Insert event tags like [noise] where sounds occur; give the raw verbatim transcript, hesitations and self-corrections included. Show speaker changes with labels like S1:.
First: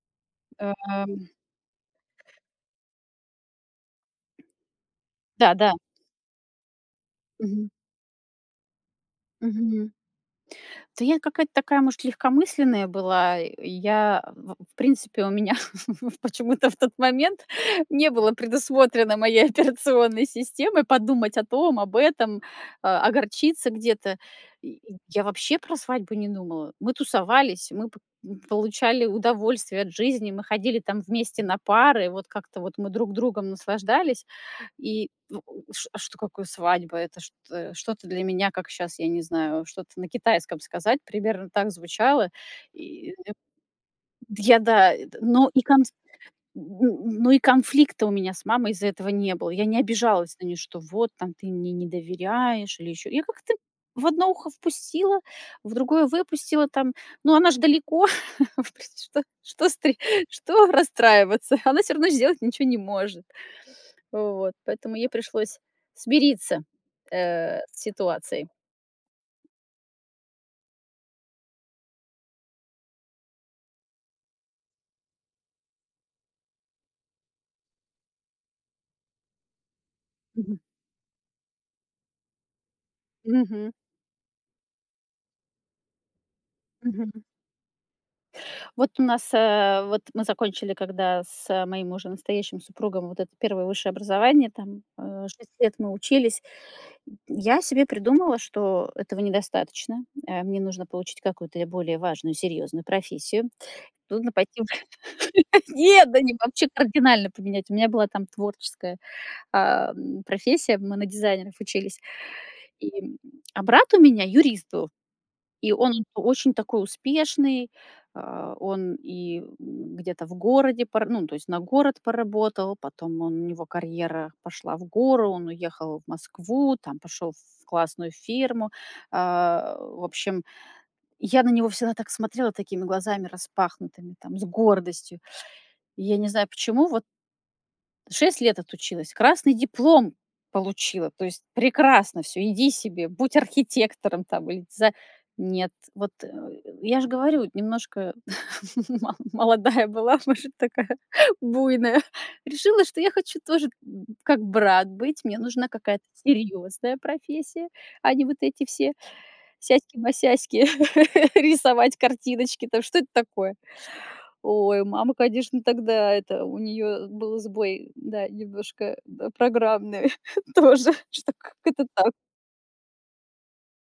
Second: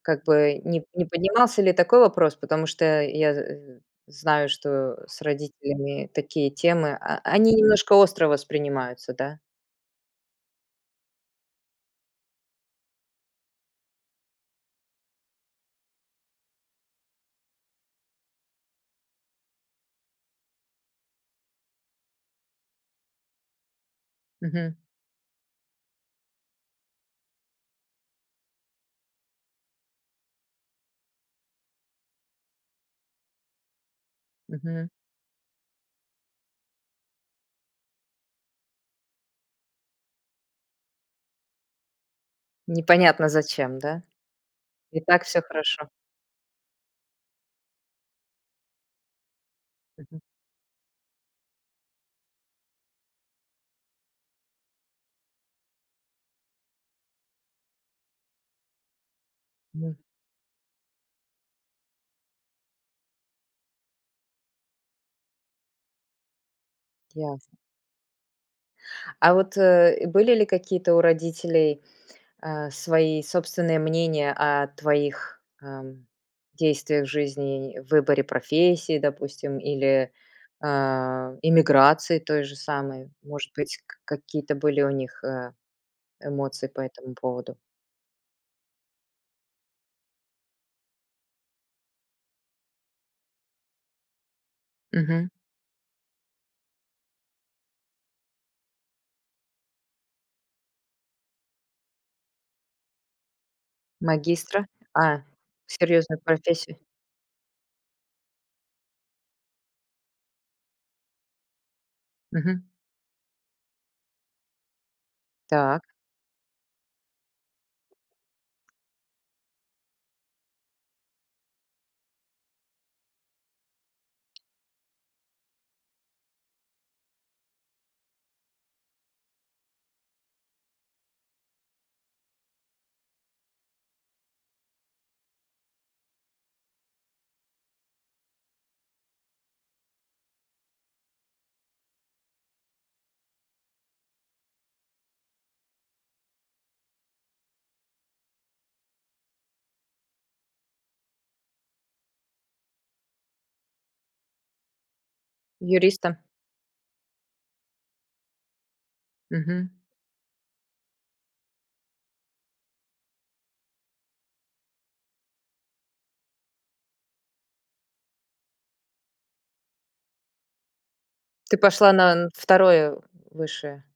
S1: Как бы не не
S2: Эм.
S1: поднимался ли такой вопрос, потому что я з знаю, что с
S2: Да да.
S1: родителями такие темы- о они
S2: Мгм.
S1: немножко остро воспринимаются, да?
S2: Мгм. Да я какая-то такая, может, легкомысленная была. И я, в в принципе, у меня в почему-то в тот момент не было предусмотрено моей операционной системой подумать о том, об этом, а, огорчиться где-то.
S1: Мгм.
S2: Я я вообще про свадьбу не думала. Мы тусовались, мы по получали удовольствие от жизни, мы ходили там вместе на пары, вот как-то вот мы друг другом наслаждались.
S1: Мгм.
S2: И в ш а что какое свадьба? Это что что-то для меня, как щас, я не знаю, что-то на китайском сказать, примерно так звучало. И
S1: Непонятно зачем, да?
S2: д я, да
S1: И так всё
S2: но и кон
S1: хорошо.
S2: д н Но и конфликта у меня с мамой из-за этого не было. Я не
S1: Мгм.
S2: обижалась на нее, что вот, там ты мне не доверяешь или еще Я как-то в одно ухо впустила, в другое выпустила там. Но она ж далеко, впри что что
S1: Да.
S2: стри что расстраиваться? Она всё равно сделать ничё не может. Вот, поэтому ей пришлось смириться,
S1: Ясно.
S2: э, с ситуацией.
S1: А вот, э, были ли какие-то у родителей, а, свои собственные мнения о твоих, ам, действиях в жизни, в выборе профессии, допустим, или,
S2: Мгм.
S1: а эмиграции той же самой? Может
S2: Мгм.
S1: быть, к какие-то были у них, а, эмоции по этому
S2: Мгм.
S1: поводу?
S2: Вот у нас, а вот мы закончили когда с моим уже настоящим супругом вот это первое высшее образование, там, а,
S1: Мгм.
S2: шесть лет мы учились. Я себе придумала, что этого недостаточно. А, мне нужно получить какую-то более важную, серьезную профессию. Нужно пойти
S1: Магистра? А,
S2: Нет!
S1: серьезную
S2: Да не, вообще
S1: профессию.
S2: кардинально поменять. У меня была там творческая, а, м, профессия, мы на дизайнеров учились,
S1: Мгм.
S2: и а брат у меня юрист был. И
S1: Так.
S2: он очень такой успешный. А, он и где-то в городе пора то есть на город поработал, потом он у него карьера пошла в гору, он уехал в Москву, там пошел в классную фирму. А, в общем, я на него всегда так смотрела такими глазами распахнутыми, там, с гордостью. Я не знаю почему, вот шесть лет отучилась, красный диплом получила. То есть прекрасно всё, иди себе, будь архитектором там или диза Нет. Вот, э, я ж говорю, немножко мо молодая была, может, такая буйная. Решила, что я хочу тоже б как брат быть, мне нужна какая-то
S1: Юристом?
S2: серьезная профессия, а не вот эти все
S1: Мгм.
S2: сяськи-масяськи, [laughs] рисовать картиночки. А то что это такое? Ой, мама, конечно, тогда это у нее был сбой, да, немножко программный тоже. Что как
S1: Ты
S2: это
S1: пошла
S2: так?
S1: на н второе высшее?